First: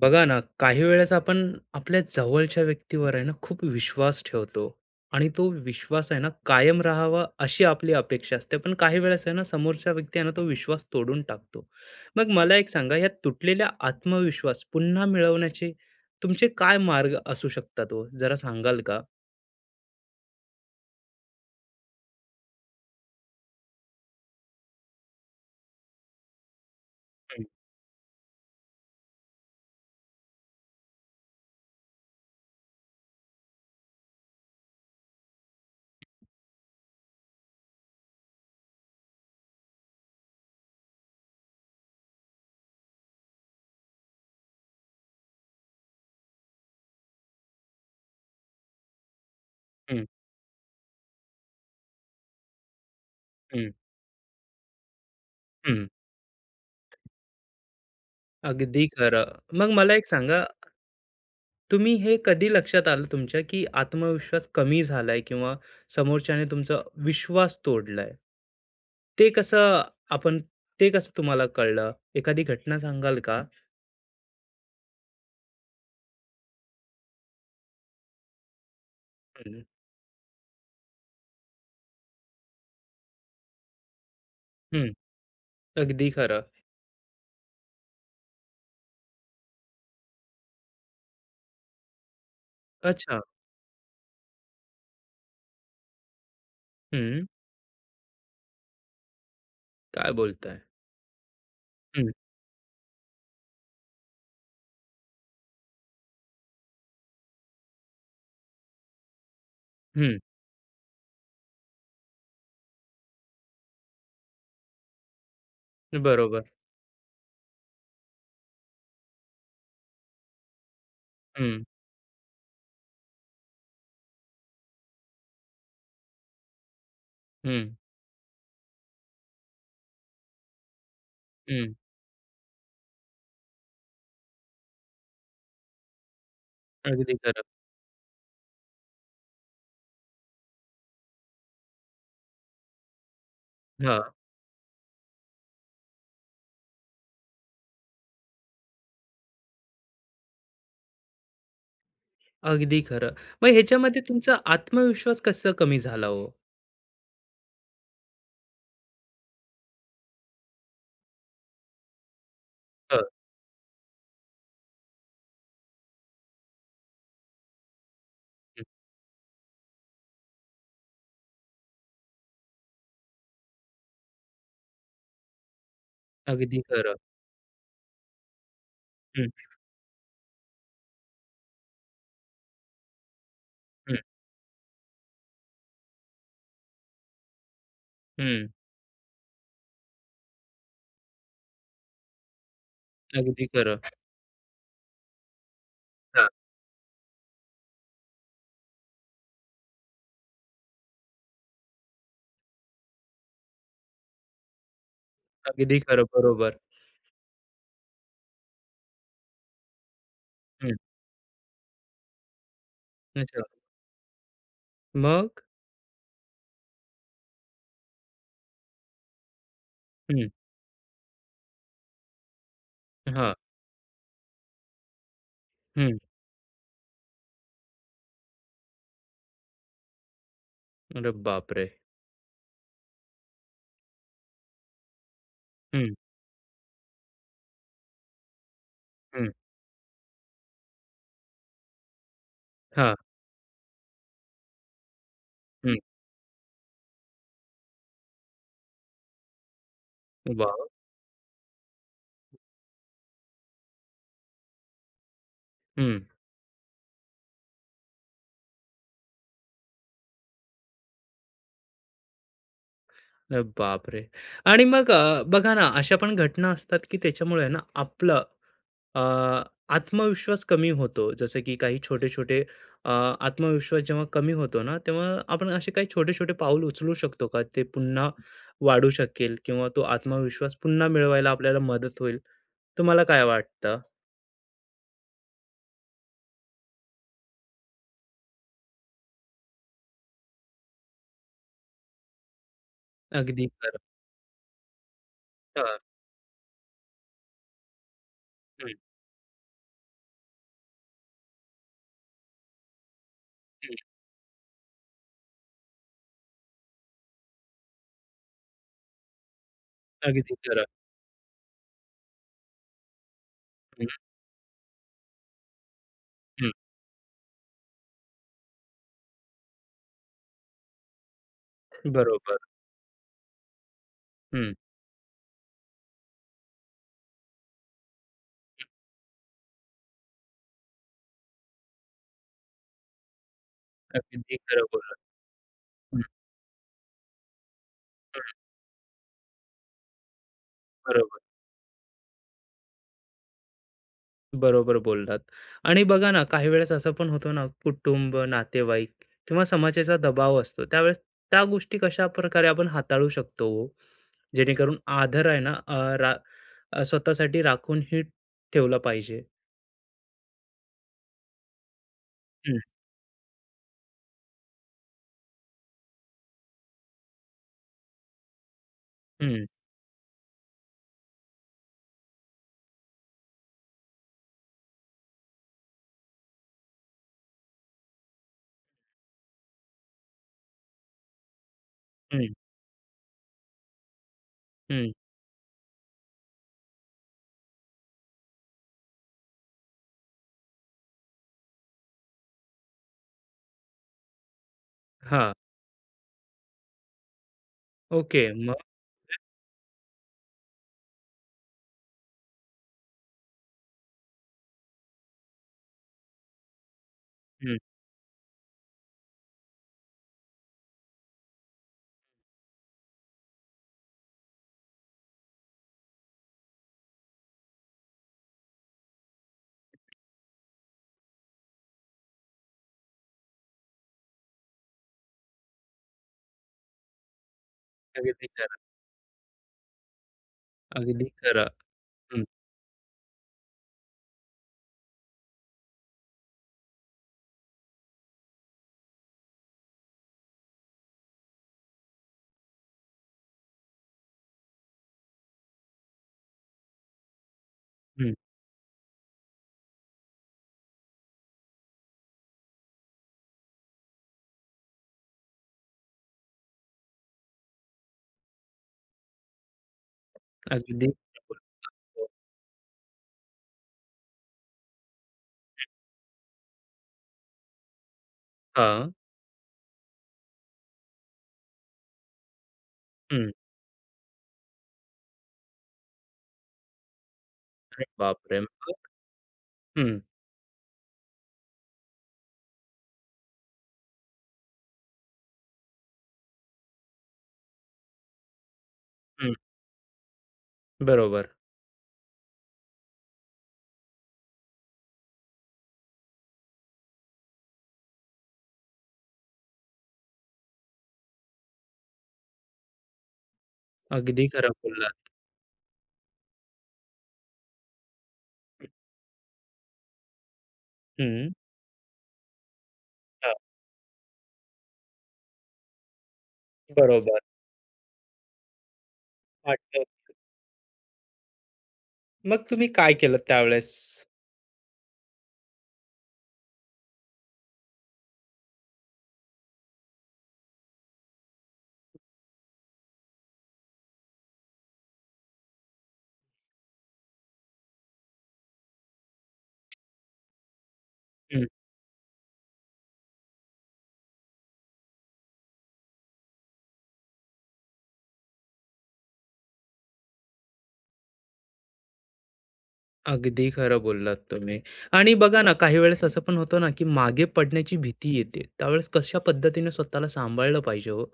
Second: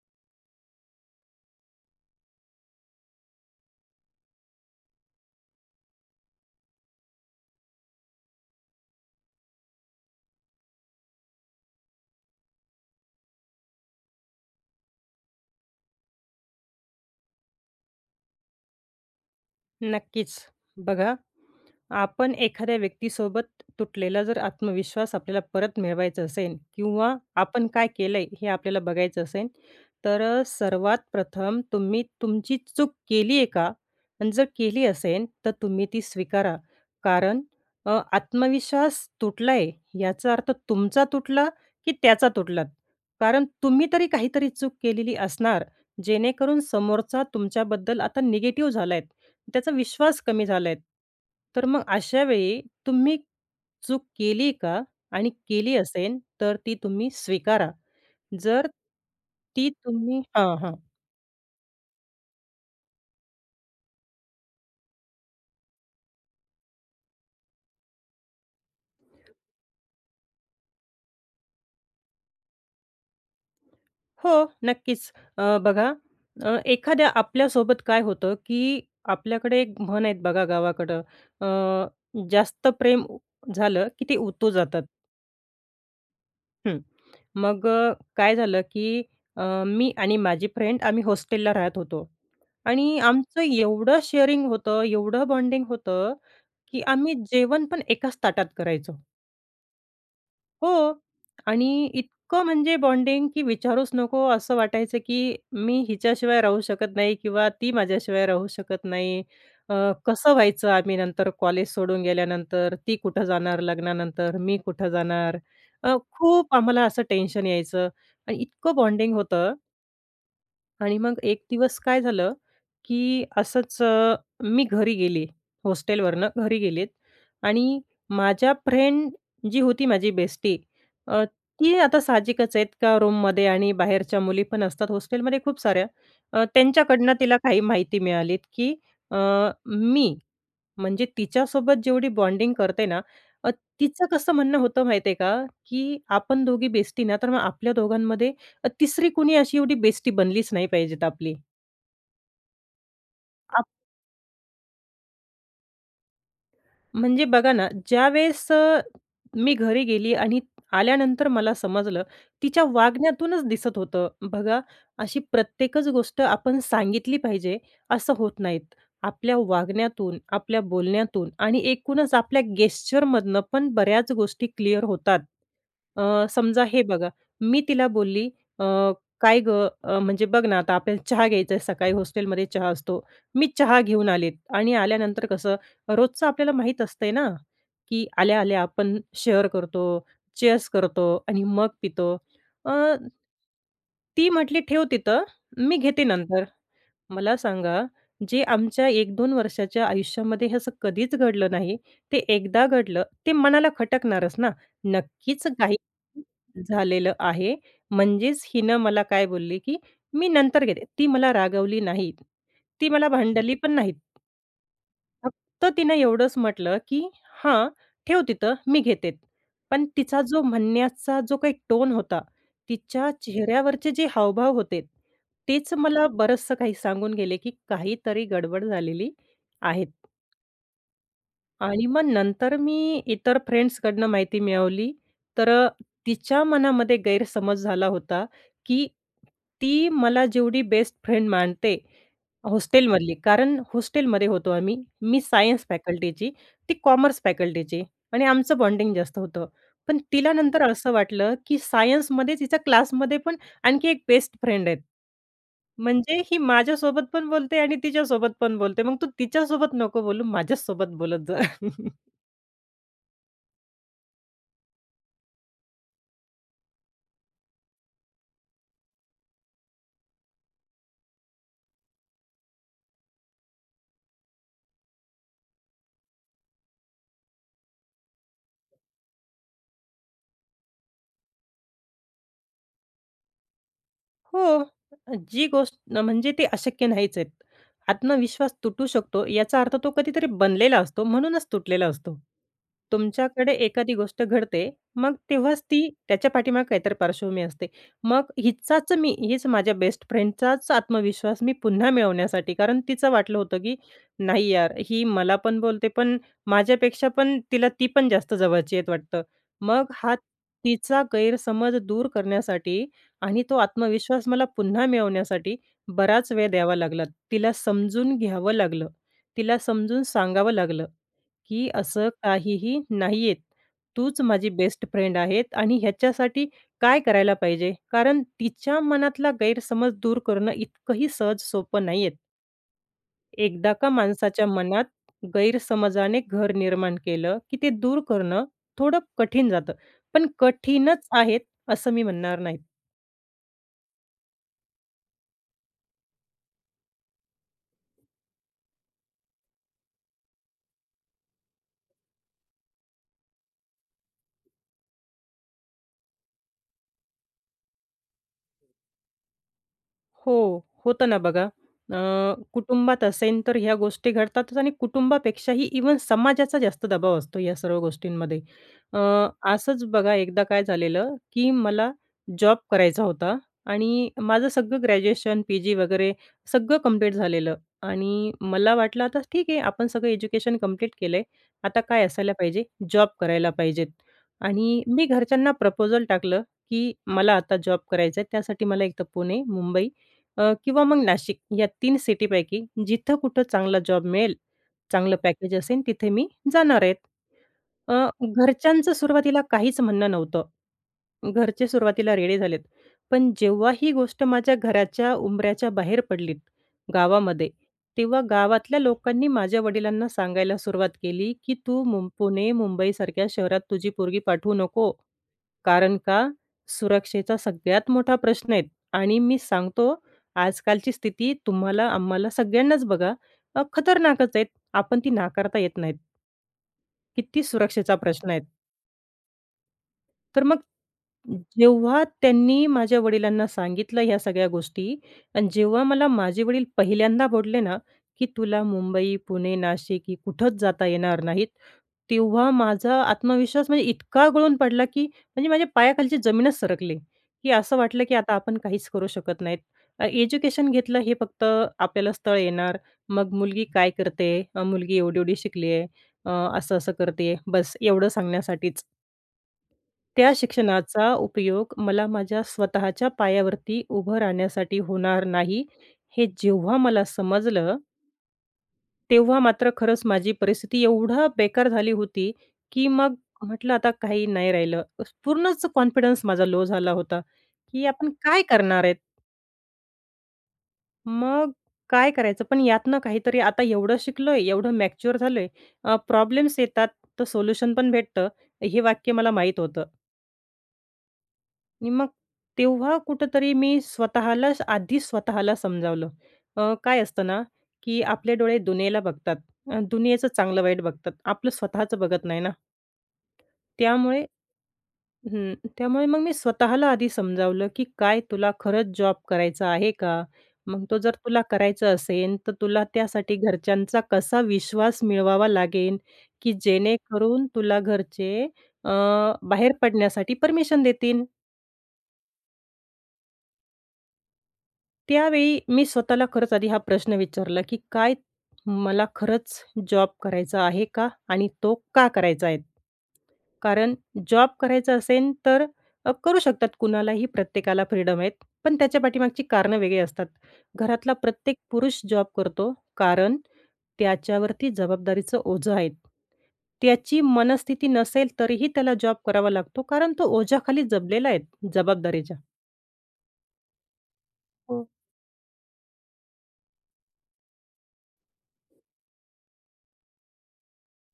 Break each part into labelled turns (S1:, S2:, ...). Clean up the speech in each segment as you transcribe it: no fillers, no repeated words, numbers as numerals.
S1: बघा ना, काही वेळेस आपण आपल्या जवळच्या व्यक्तीवर आहे ना, खूप विश्वास ठेवतो आणि तो विश्वास आहे ना, कायम राहावा अशी आपली अपेक्षा असते. पण काही वेळेस आहे ना, समोरचा व्यक्ती आहे ना, तो विश्वास तोडून टाकतो. मग मला एक सांगा, या तुटलेला आत्मविश्वास पुन्हा मिळवण्याचे तुमचे काय मार्ग असू शकतात हो? जरा सांगाल का?
S2: नक्कीच. बघा, आपण एखाद्या व्यक्तीसोबत तुटलेला जर आत्मविश्वास आपल्याला परत मिळवायचा असेल किंवा
S1: हं,
S2: आपण काय केलंय हे आपल्याला बघायचं असेल, तर सर्वात प्रथम तुम्ही तुमची चूक केली आहे का? आणि जर केली असेल, तर तुम्ही ती स्वीकारा. कारण आत्मविश्वास तुटलाय याचा अर्थ तुमचा तुटला की त्याचा तुटला. कारण तुम्ही तरी काहीतरी चूक केलेली असणार, जेणेकरून समोरचा तुमच्याबद्दल आता निगेटिव्ह झालाय. त्याचा विश्वास कमी झालाय. तर मग अशा वेळी तुम्ही
S1: हं,
S2: चूक केली का? आणि केली
S1: हं.
S2: असेन, तर ती तुम्ही स्वीकारा. जर
S1: अगदी खरं.
S2: ती
S1: मग मला एक
S2: तुम्ही
S1: सांगा
S2: हां, हां.
S1: तुम्ही हे कधी लक्षात आलं तुमच्या, की आत्मविश्वास कमी झालाय किंवा समोरच्याने तुमचा विश्वास तोडलाय? ते कसं आपण ते कसं तुम्हाला कळलं? एखादी घटना सांगाल का?
S2: हो, नक्कीच. बघा एखाद्या आपल्यासोबत काय होतं, की आपल्याकडे
S1: हं,
S2: एक म्हण आहेत बघा गावाकडं, अ, जास्त प्रेम झालं की ते उतू जातात.
S1: हं. अगदी खरं.
S2: हं. मग काय झालं, की मी आणि माझी फ्रेंड आम्ही हॉस्टेलला राहत होतो आणि
S1: अच्छा.
S2: आमचं एवढं शेअरिंग होतं, एवढं बॉन्डिंग होतं, की आम्ही
S1: हं.
S2: जेवण पण एकाच ताटात करायचो.
S1: काय बोलताय?
S2: हो. आणि
S1: हं,
S2: इतकं म्हणजे बॉन्डिंग की विचारूच नको असं वाटायचं की मी हिच्याशिवाय राहू शकत नाही किंवा ती माझ्याशिवाय राहू शकत नाही. अ,
S1: हं.
S2: कसं व्हायचं आम्ही नंतर कॉलेज सोडून गेल्यानंतर? ती कुठं जाणार लग्नानंतर? मी कुठं जाणार?
S1: बरोबर.
S2: खूप आम्हाला असं टेन्शन यायचं आणि इतकं बॉन्डिंग होतं आणि मग एक
S1: हं,
S2: दिवस काय झालं की असंच मी घरी गेले. हॉस्टेलवरनं घरी गेलेत
S1: हं,
S2: आणि माझ्या फ्रेंड जी होती माझी बेस्टी अ,
S1: हं.
S2: ती आता साहजिकच आहेत का रूममध्ये आणि बाहेरच्या मुली पण असतात हॉस्टेलमध्ये खूप साऱ्या. त्यांच्याकडनं
S1: अगदी
S2: तिला
S1: खरं.
S2: काही माहिती मिळालीत की अ, मी म्हणजे तिच्यासोबत जेवढी बॉन्डिंग करते ना, अ,
S1: हां,
S2: तिचं कसं म्हणणं होतं माहिती आहे का, की आपण दोघी बेस्टी ना, तर मग आपल्या दोघांमध्ये तिसरी कुणी अशी एवढी बेस्टी बनलीच नाही पाहिजेत आपली.
S1: अगदी खरं. मग ह्याच्यामध्ये तुमचा आत्मविश्वास कसा कमी झाला हो?
S2: म्हणजे बघा ना, ज्यावेळेस मी घरी गेली आणि आल्यानंतर मला समजलं, तिच्या
S1: हं,
S2: वागण्यातूनच दिसत होतं. बघा, अशी प्रत्येकच गोष्ट आपण सांगितली पाहिजे, असं होत
S1: हं.
S2: नाहीत. आपल्या वागण्यातून, आपल्या बोलण्यातून आणि एकूणच आपल्या गेस्चरमधनं पण बऱ्याच गोष्टी क्लिअर होतात.
S1: अगदी
S2: समजा हे
S1: खरं.
S2: बघा, मी तिला बोलली, "अ,
S1: हं,
S2: काय गं, म्हणजे बघ ना, आता आपल्याला चहा घ्यायचा आहे, सकाळी हॉस्टेलमध्ये चहा असतो." मी चहा
S1: हं,
S2: घेऊन आले आणि आल्यानंतर कसं रोजचं आपल्याला माहीत असतंय ना, की
S1: हं.
S2: आल्या-आल्या आपण शेअर करतो, चेअर्स करतो आणि मग पितो. अ,
S1: अगदी खरं.
S2: ती म्हटली, "ठेव तिथं, मी घेते
S1: हां,
S2: नंतर." मला सांगा, जे आमच्या एक 2 वर्षाच्या आयुष्यामध्ये हे असं कधीच घडलं नाही, ते एकदा घडलं, ते मनाला खटकणारच ना. नक्कीच काही
S1: अगदी खरं. बरोबर.
S2: झालेलं आहे. म्हणजेच हिनं मला काय बोलली, की "मी नंतर
S1: हं.
S2: घेते." ती मला रागवली नाही. ती मला
S1: अच्छा.
S2: भांडली पण नाहीत.
S1: मग?
S2: फक्त तिनं एवढंच म्हटलं, की "हां, ठेव तिथं, मी घेते." पण तिचा
S1: हं.
S2: जो म्हणण्याचा जो काही टोन होता, तिच्या
S1: हां.
S2: चेहऱ्यावरचे जे हावभाव होते, तेच
S1: हं.
S2: मला बरचसं काही सांगून गेले, की काहीतरी गडबड झालेली आहे.
S1: अरे बापरे!
S2: आणि मग नंतर मी इतर फ्रेंड्सकडनं माहिती मिळवली, तर
S1: हं,
S2: तिच्या मनामध्ये गैरसमज झाला होता, की
S1: हं.
S2: ती मला जेवढी बेस्ट फ्रेंड मानते
S1: हां.
S2: हॉस्टेलमधली, कारण हॉस्टेलमध्ये होतो आम्ही. मी सायन्स
S1: हं.
S2: फॅकल्टीची, ती कॉमर्स फॅकल्टीची आणि आमचं बॉन्डिंग जास्त होतं. पण तिला नंतर
S1: वॉव!
S2: असं वाटलं, की सायन्समध्येच हिच्या क्लासमध्ये पण आणखी एक बेस्ट फ्रेंड आहे.
S1: हं.
S2: म्हणजे ही माझ्यासोबत पण बोलते आणि तिच्यासोबत पण बोलते. मग तू तिच्यासोबत नको बोलू, माझ्याच बोलत जा.
S1: अरे बापरे! आणि मग बघा ना, अशा पण घटना असतात, की त्याच्यामुळे ना आपलं अ, आत्मविश्वास कमी होतो. जसं की काही छोटे-छोटे आत्मविश्वास जेव्हा कमी होतो ना, तेव्हा आपण असे काही छोटे-छोटे पाऊल उचलू शकतो का? ते पुन्हा वाढू शकेल किंवा तो आत्मविश्वास पुन्हा मिळवायला आपल्याला मदत होईल. तुम्हाला काय वाटतं?
S2: हो. जी गोष्ट म्हणजे ते अशक्य नाहीच आहेत. आत्मविश्वास तुटू शकतो याचा अर्थ तो कधीतरी बनलेला असतो, म्हणूनच तुटलेला असतो.
S1: अगदी
S2: तुमच्याकडे
S1: खरं.
S2: एखादी गोष्ट घडते, मग तेव्हाच
S1: हां.
S2: ती त्याच्या पाठीमागे काहीतरी पार्श्वभूमी असते. मग
S1: हं,
S2: हिचाच मी हीच माझ्या बेस्ट फ्रेंडचाच आत्मविश्वास मी पुन्हा मिळवण्यासाठी कारण तिचं वाटलं होतं,
S1: हं.
S2: की नाही यार, ही मला पण बोलते, पण माझ्यापेक्षा पण तिला ती पण जास्त जवळची आहेत वाटतं. मग हा
S1: अगदी खरं.
S2: तिचा गैरसमज दूर करण्यासाठी आणि तो
S1: हं,
S2: आत्मविश्वास मला पुन्हा मिळवण्यासाठी बराच वेळ
S1: हं.
S2: द्यावा लागला. तिला समजून घ्यावं लागलं. तिला समजून सांगावं लागलं, की असं
S1: बरोबर.
S2: काहीही नाहीये. तूच माझी
S1: हं.
S2: बेस्ट फ्रेंड आहे आणि ह्याच्यासाठी काय करायला पाहिजे? कारण तिच्या मनातला गैरसमज दूर करणं इतकंही सहज सोपं नाहीये. एकदा का
S1: अगदी
S2: माणसाच्या
S1: खरं
S2: मनात
S1: बोललात. हं,
S2: गैरसमजाने घर निर्माण केलं, की ते दूर
S1: हं.
S2: करणं थोडं कठीण जातं. पण कठीणच
S1: बरोबर.
S2: आहेत असं मी म्हणणार नाही.
S1: बरोबर बोललात. आणि बघा ना, काही वेळेस असं पण होतं ना, कुटुंब, नातेवाईक किंवा समाजाचा दबाव असतो. त्यावेळेस त्या गोष्टी कशाप्रकारे आपण हाताळू शकतो हो? जेणेकरून आदर आहे ना, रा स्वतःसाठी राखूनही ठेवला पाहिजे.
S2: हो, होतं ना बघा. अ,
S1: हं,
S2: कुटुंबात असेन तर ह्या गोष्टी घडतातच आणि कुटुंबापेक्षाही इवन समाजाचा जास्त दबाव असतो या सर्व गोष्टींमध्ये. अ,
S1: हं,
S2: असंच बघा एकदा काय झालेलं, की मला जॉब करायचा होता आणि माझं सगळं ग्रॅज्युएशन, पी-जी वगैरे सगळं कंप्लीट झालेलं आणि मला वाटलं आता ठीक आहे आपण सगळं एज्युकेशन कंप्लीट केलंय. आता काय
S1: हं,
S2: असायला पाहिजे? जॉब करायला पाहिजेत आणि
S1: हं.
S2: मी घरच्यांना प्रपोजल टाकलं, की मला आता जॉब करायचा आहे. त्यासाठी मला एक तर पुणे, मुंबई किंवा मग नाशिक या तीन सिटीपैकी जिथं कुठं चांगला जॉब मिळेल, चांगलं
S1: हां,
S2: पॅकेज असेल तिथे मी जाणार आहेत. अ,
S1: ओके. मग
S2: घरच्यांचं सुरुवातीला काहीच म्हणणं नव्हतं. घरचे सुरुवातीला रेडे झालेत. पण जेव्हा ही गोष्ट माझ्या घराच्या उंबऱ्याच्या बाहेर पडलीत, गावामध्ये,
S1: हं,
S2: तेव्हा गावातल्या लोकांनी माझ्या वडिलांना सांगायला सुरुवात केली, की "तू पुणे, मुंबईसारख्या शहरात तुझी पोरगी पाठवू नको." कारण का सुरक्षेचा सगळ्यात मोठा प्रश्न आहे आणि मी सांगतो आजकालची स्थिती तुम्हाला, आम्हाला सगळ्यांनाच बघा खतरनाकच आहेत. आपण ती नाकारता येत नाहीत. किती सुरक्षेचा
S1: अगदी
S2: प्रश्न आहे.
S1: खरं,
S2: तर मग
S1: अगदी खरं.
S2: जेव्हा
S1: हं,
S2: त्यांनी माझ्या वडिलांना सांगितलं ह्या सगळ्या गोष्टी आणि जेव्हा मला माझे वडील पहिल्यांदा बोलले ना, की "तुला मुंबई, पुणे, नाशिक ही कुठंच जाता येणार नाहीत." तेव्हा माझा आत्मविश्वास म्हणजे इतका गळून पडला, की म्हणजे माझ्या पायाखालची जमीनच सरकली, की असं वाटलं
S1: हं.
S2: की आता आपण काहीच करू शकत नाहीत. एज्युकेशन घेतलं हे फक्त आपल्याला स्थळ येणार, मग मुलगी काय करते? मुलगी एवढी-एवढी शिकली आहे, असं-असं करते बस एवढं सांगण्यासाठीच. त्या
S1: अगदी
S2: शिक्षणाचा
S1: खरं
S2: उपयोग मला
S1: बोलतो.
S2: माझ्या स्वतःच्या पायावरती उभं राहण्यासाठी होणार नाही, हे जेव्हा मला समजलं,
S1: हां,
S2: तेव्हा मात्र खरंच माझी परिस्थिती एवढं बेकार झाली होती, की मग
S1: हं.
S2: म्हटलं आता काही नाही राहिलं. पूर्णच कॉन्फिडन्स माझा लो झाला होता,
S1: अरे
S2: की आपण
S1: बापरे!
S2: काय
S1: मग?
S2: करणार आहेत?
S1: हं,
S2: मग काय करायचं? पण यातनं काहीतरी आता एवढं शिकलोय, एवढं मॅच्युअर झालोय, प्रॉब्लेम्स येतात तर सोल्युशन पण भेटतं, हे वाक्य मला
S1: हं.
S2: माहीत होतं.
S1: बरोबर.
S2: आणि मग तेव्हा कुठेतरी मी स्वतःला समजावलं. काय असतं ना, की आपले डोळे दुनियेला बघतात. दुनियेचं चांगलं-वाईट बघतात. आपलं स्वतःचं बघत नाही ना. त्यामुळे
S1: अगदी खरं बोललात.
S2: हं. त्यामुळे मग मी स्वतःला आधी समजावलं, की काय तुला खरंच जॉब करायचा आहे का? मग तो जर
S1: हं.
S2: तुला करायचा असेल, तर तुला त्यासाठी घरच्यांचा कसा विश्वास मिळवावा लागेल, की
S1: बरोबर.
S2: जेणेकरून तुला घरचे अ, बाहेर
S1: वाटतं.
S2: पडण्यासाठी परमिशन देतील.
S1: मग तुम्ही काय केलंत त्यावेळेस?
S2: त्यावेळी मी स्वतःला खरंच आधी हा प्रश्न विचारला, की "काय मला खरंच जॉब करायचा आहे का? आणि तो का करायचा आहे?" कारण जॉब करायचा असेल तर करू शकतात कुणालाही, प्रत्येकाला फ्रीडम आहेत. पण त्याच्या पाठीमागची कारणं वेगळी असतात. घरातला
S1: हं.
S2: प्रत्येक पुरुष जॉब करतो, कारण त्याच्यावरती जबाबदारीचं ओझं आहे. त्याची मनस्थिती नसेल तरीही त्याला जॉब करावा लागतो, कारण तो ओझ्याखाली जपलेला आहे जबाबदारीच्या.
S1: अगदी खरं बोललात तुम्ही. आणि बघा ना, काही वेळेस असं पण होतं ना, की मागे पडण्याची भीती येते. त्यावेळेस कशा पद्धतीने स्वतःला सांभाळलं पाहिजे हो?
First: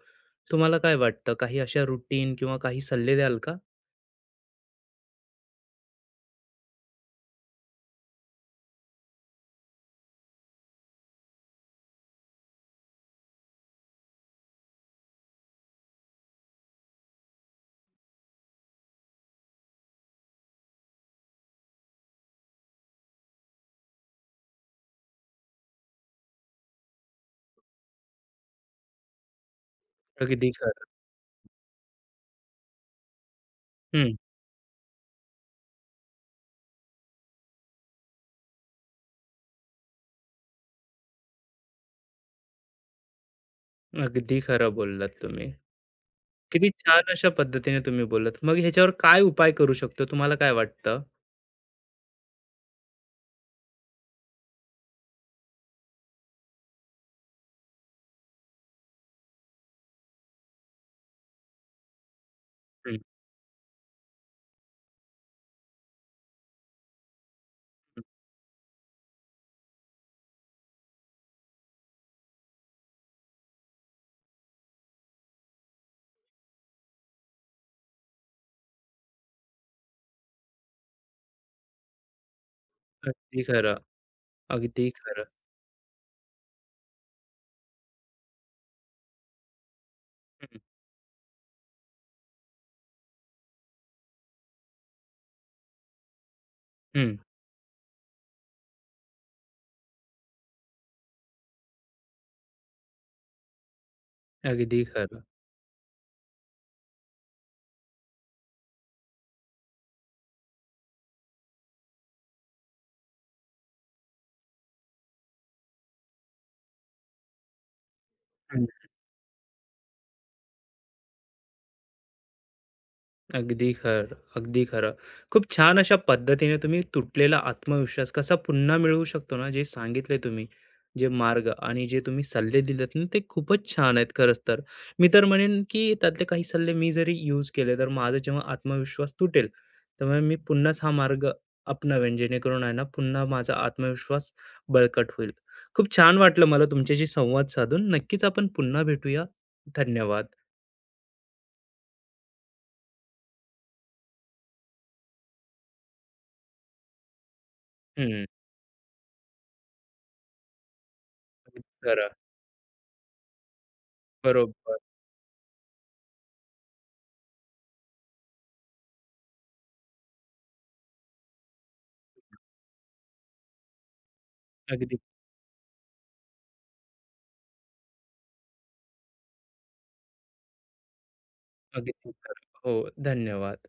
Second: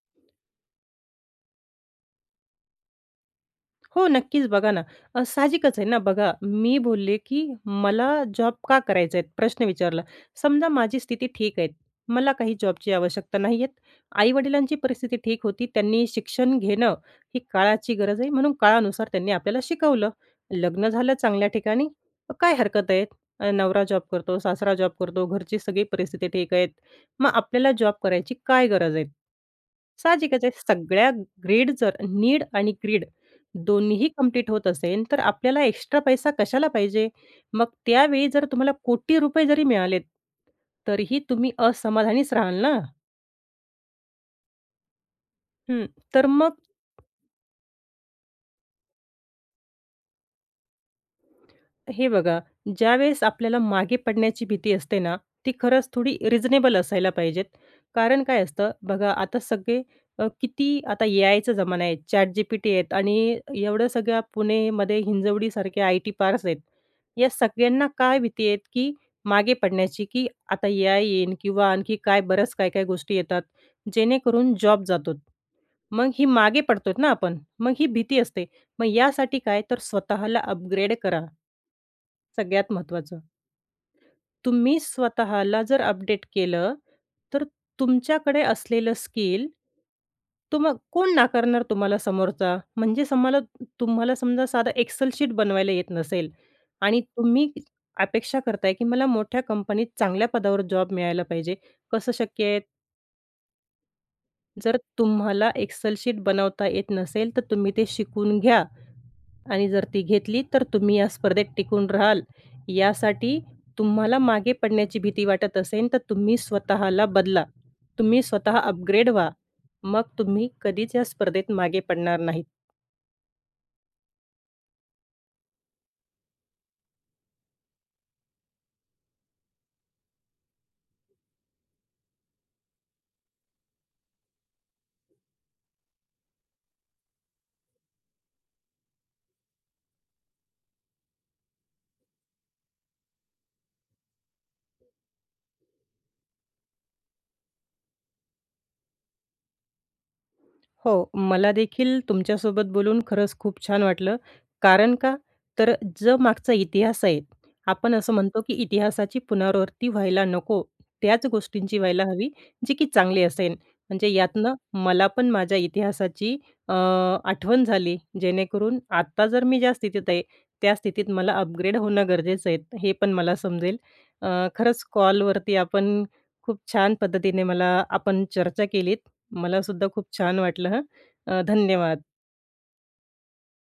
S1: तुम्हाला काय वाटतं? काही अशा रुटीन किंवा काही सल्ले द्याल का?
S2: हो, नक्कीच बघा ना, साहजिकच आहे ना. बघा, मी बोलले की मला जॉब का करायचा आहे? प्रश्न विचारला. समजा माझी स्थिती ठीक आहे. मला काही जॉबची आवश्यकता नाही आहे. आई-वडिलांची परिस्थिती ठीक होती. त्यांनी शिक्षण घेणं ही काळाची गरज आहे, म्हणून काळानुसार त्यांनी आपल्याला शिकवलं. लग्न झालं चांगल्या ठिकाणी, मग काय हरकत आहे? नवरा जॉब करतो, सासरा जॉब करतो, घरची सगळी परिस्थिती ठीक आहेत. मग आपल्याला जॉब करायची काय गरज आहे? साहजिकच
S1: अगदी
S2: आहे.
S1: खरं.
S2: सगळ्या ग्रीड जर नीड आणि ग्रीड दोन्हीही
S1: हं.
S2: कंप्लीट होत असेल, तर आपल्याला एक्स्ट्रा पैसा कशाला पाहिजे? मग त्यावेळी जर तुम्हाला कोटी रुपये जरी मिळालेत, तरीही तुम्ही असमाधानीच राहाल ना.
S1: अगदी खरं बोललात तुम्ही.
S2: हं, तर मग
S1: किती छान अशा पद्धतीने तुम्ही बोललात. मग ह्याच्यावर काय उपाय करू शकतो? तुम्हाला काय वाटतं?
S2: हे बघा, ज्यावेळेस आपल्याला मागे पडण्याची भीती असते ना, ती खरंच थोडी रिजनेबल असायला पाहिजेत. कारण काय असतं बघा, आता सगळे किती आता एआयचा जमाना आहे, ChatGPT आहेत
S1: हं,
S2: आणि एवढं सगळ्या पुणेमध्ये हिंजवडीसारखे आयटी पार्क्स आहेत. या सगळ्यांना
S1: हं.
S2: काय भीती आहेत, की मागे पडण्याची, की आता एआय येईन किंवा आणखी काय बरंच काय-काय गोष्टी येतात, जेणेकरून जॉब जातो. मग ही मागे पडतो ना आपण, मग ही भीती असते. मग यासाठी काय तर स्वतःला अपग्रेड करा. सगळ्यात महत्त्वाचं.
S1: अगदी खरं.
S2: तुम्ही
S1: अगदी खरं.
S2: स्वतःला जर अपडेट केलं, तर तुमच्याकडे असलेलं स्किल
S1: हं,
S2: तुम्हा कोण नाकारणार तुम्हाला समोरचा? म्हणजे तुम्हाला समजा साधं एक्सेल शीट बनवायला येत नसेल आणि
S1: हं.
S2: तुम्ही अपेक्षा करताय, की मला मोठ्या कंपनीत चांगल्या पदावर जॉब मिळायला पाहिजे. कसं शक्य आहे? जर
S1: अगदी खरं.
S2: तुम्हाला एक्सेल शीट बनवता येत नसेल, तर तुम्ही ते शिकून घ्या. आणि जर ती घेतली तर तुम्ही या स्पर्धेत टिकून राहाल. यासाठी तुम्हाला मागे पडण्याची भीती वाटत असेल, तर तुम्ही स्वतःला बदला. तुम्ही स्वतः अपग्रेड व्हा. मग तुम्ही कधीच या स्पर्धेत मागे पडणार नाही.
S1: अगदी खरं, अगदी खरं. खूप छान अशा पद्धतीने तुम्ही तुटलेला आत्मविश्वास कसा पुन्हा मिळवू शकतो ना, जे सांगितले तुम्ही, जे मार्ग आणि जे तुम्ही सल्ले दिलेत ना, ते खूपच छान आहेत खरंच तर. मी तर म्हणेन, की त्यातले काही सल्ले मी जरी यूज केले, तर माझा जेव्हा आत्मविश्वास तुटेल, त्यामुळे मी पुन्हाच हा मार्ग अपनावेन, जेणेकरून आहे ना, पुन्हा माझा आत्मविश्वास बळकट होईल. खूप छान वाटलं मला तुमच्याशी संवाद साधून. नक्कीच आपण पुन्हा भेटूया. धन्यवाद.
S2: हो, मला देखील तुमच्यासोबत बोलून खरंच खूप छान वाटलं. कारण का? तर जो मागचा इतिहास आहे, आपण असं
S1: हं,
S2: म्हणतो की इतिहासाची पुनरावृत्ती व्हायला नको. त्याच गोष्टींची व्हायला
S1: खरं.
S2: हवी, जी की चांगली असेल. म्हणजे यातनं
S1: बरोबर.
S2: मला पण माझ्या इतिहासाची आठवण झाली. जेणेकरून आत्ता जर मी ज्या स्थितीत आहे, त्या स्थितीत मला अपग्रेड होणं गरजेचं आहे. हे पण मला समजेल. अ, खरंच
S1: अगदी
S2: कॉलवरती आपण खूप छान पद्धतीने मला आपण चर्चा केलीत मला सुद्धा खूप छान वाटलं हं. धन्यवाद.
S1: अगदी खरं. हो, धन्यवाद.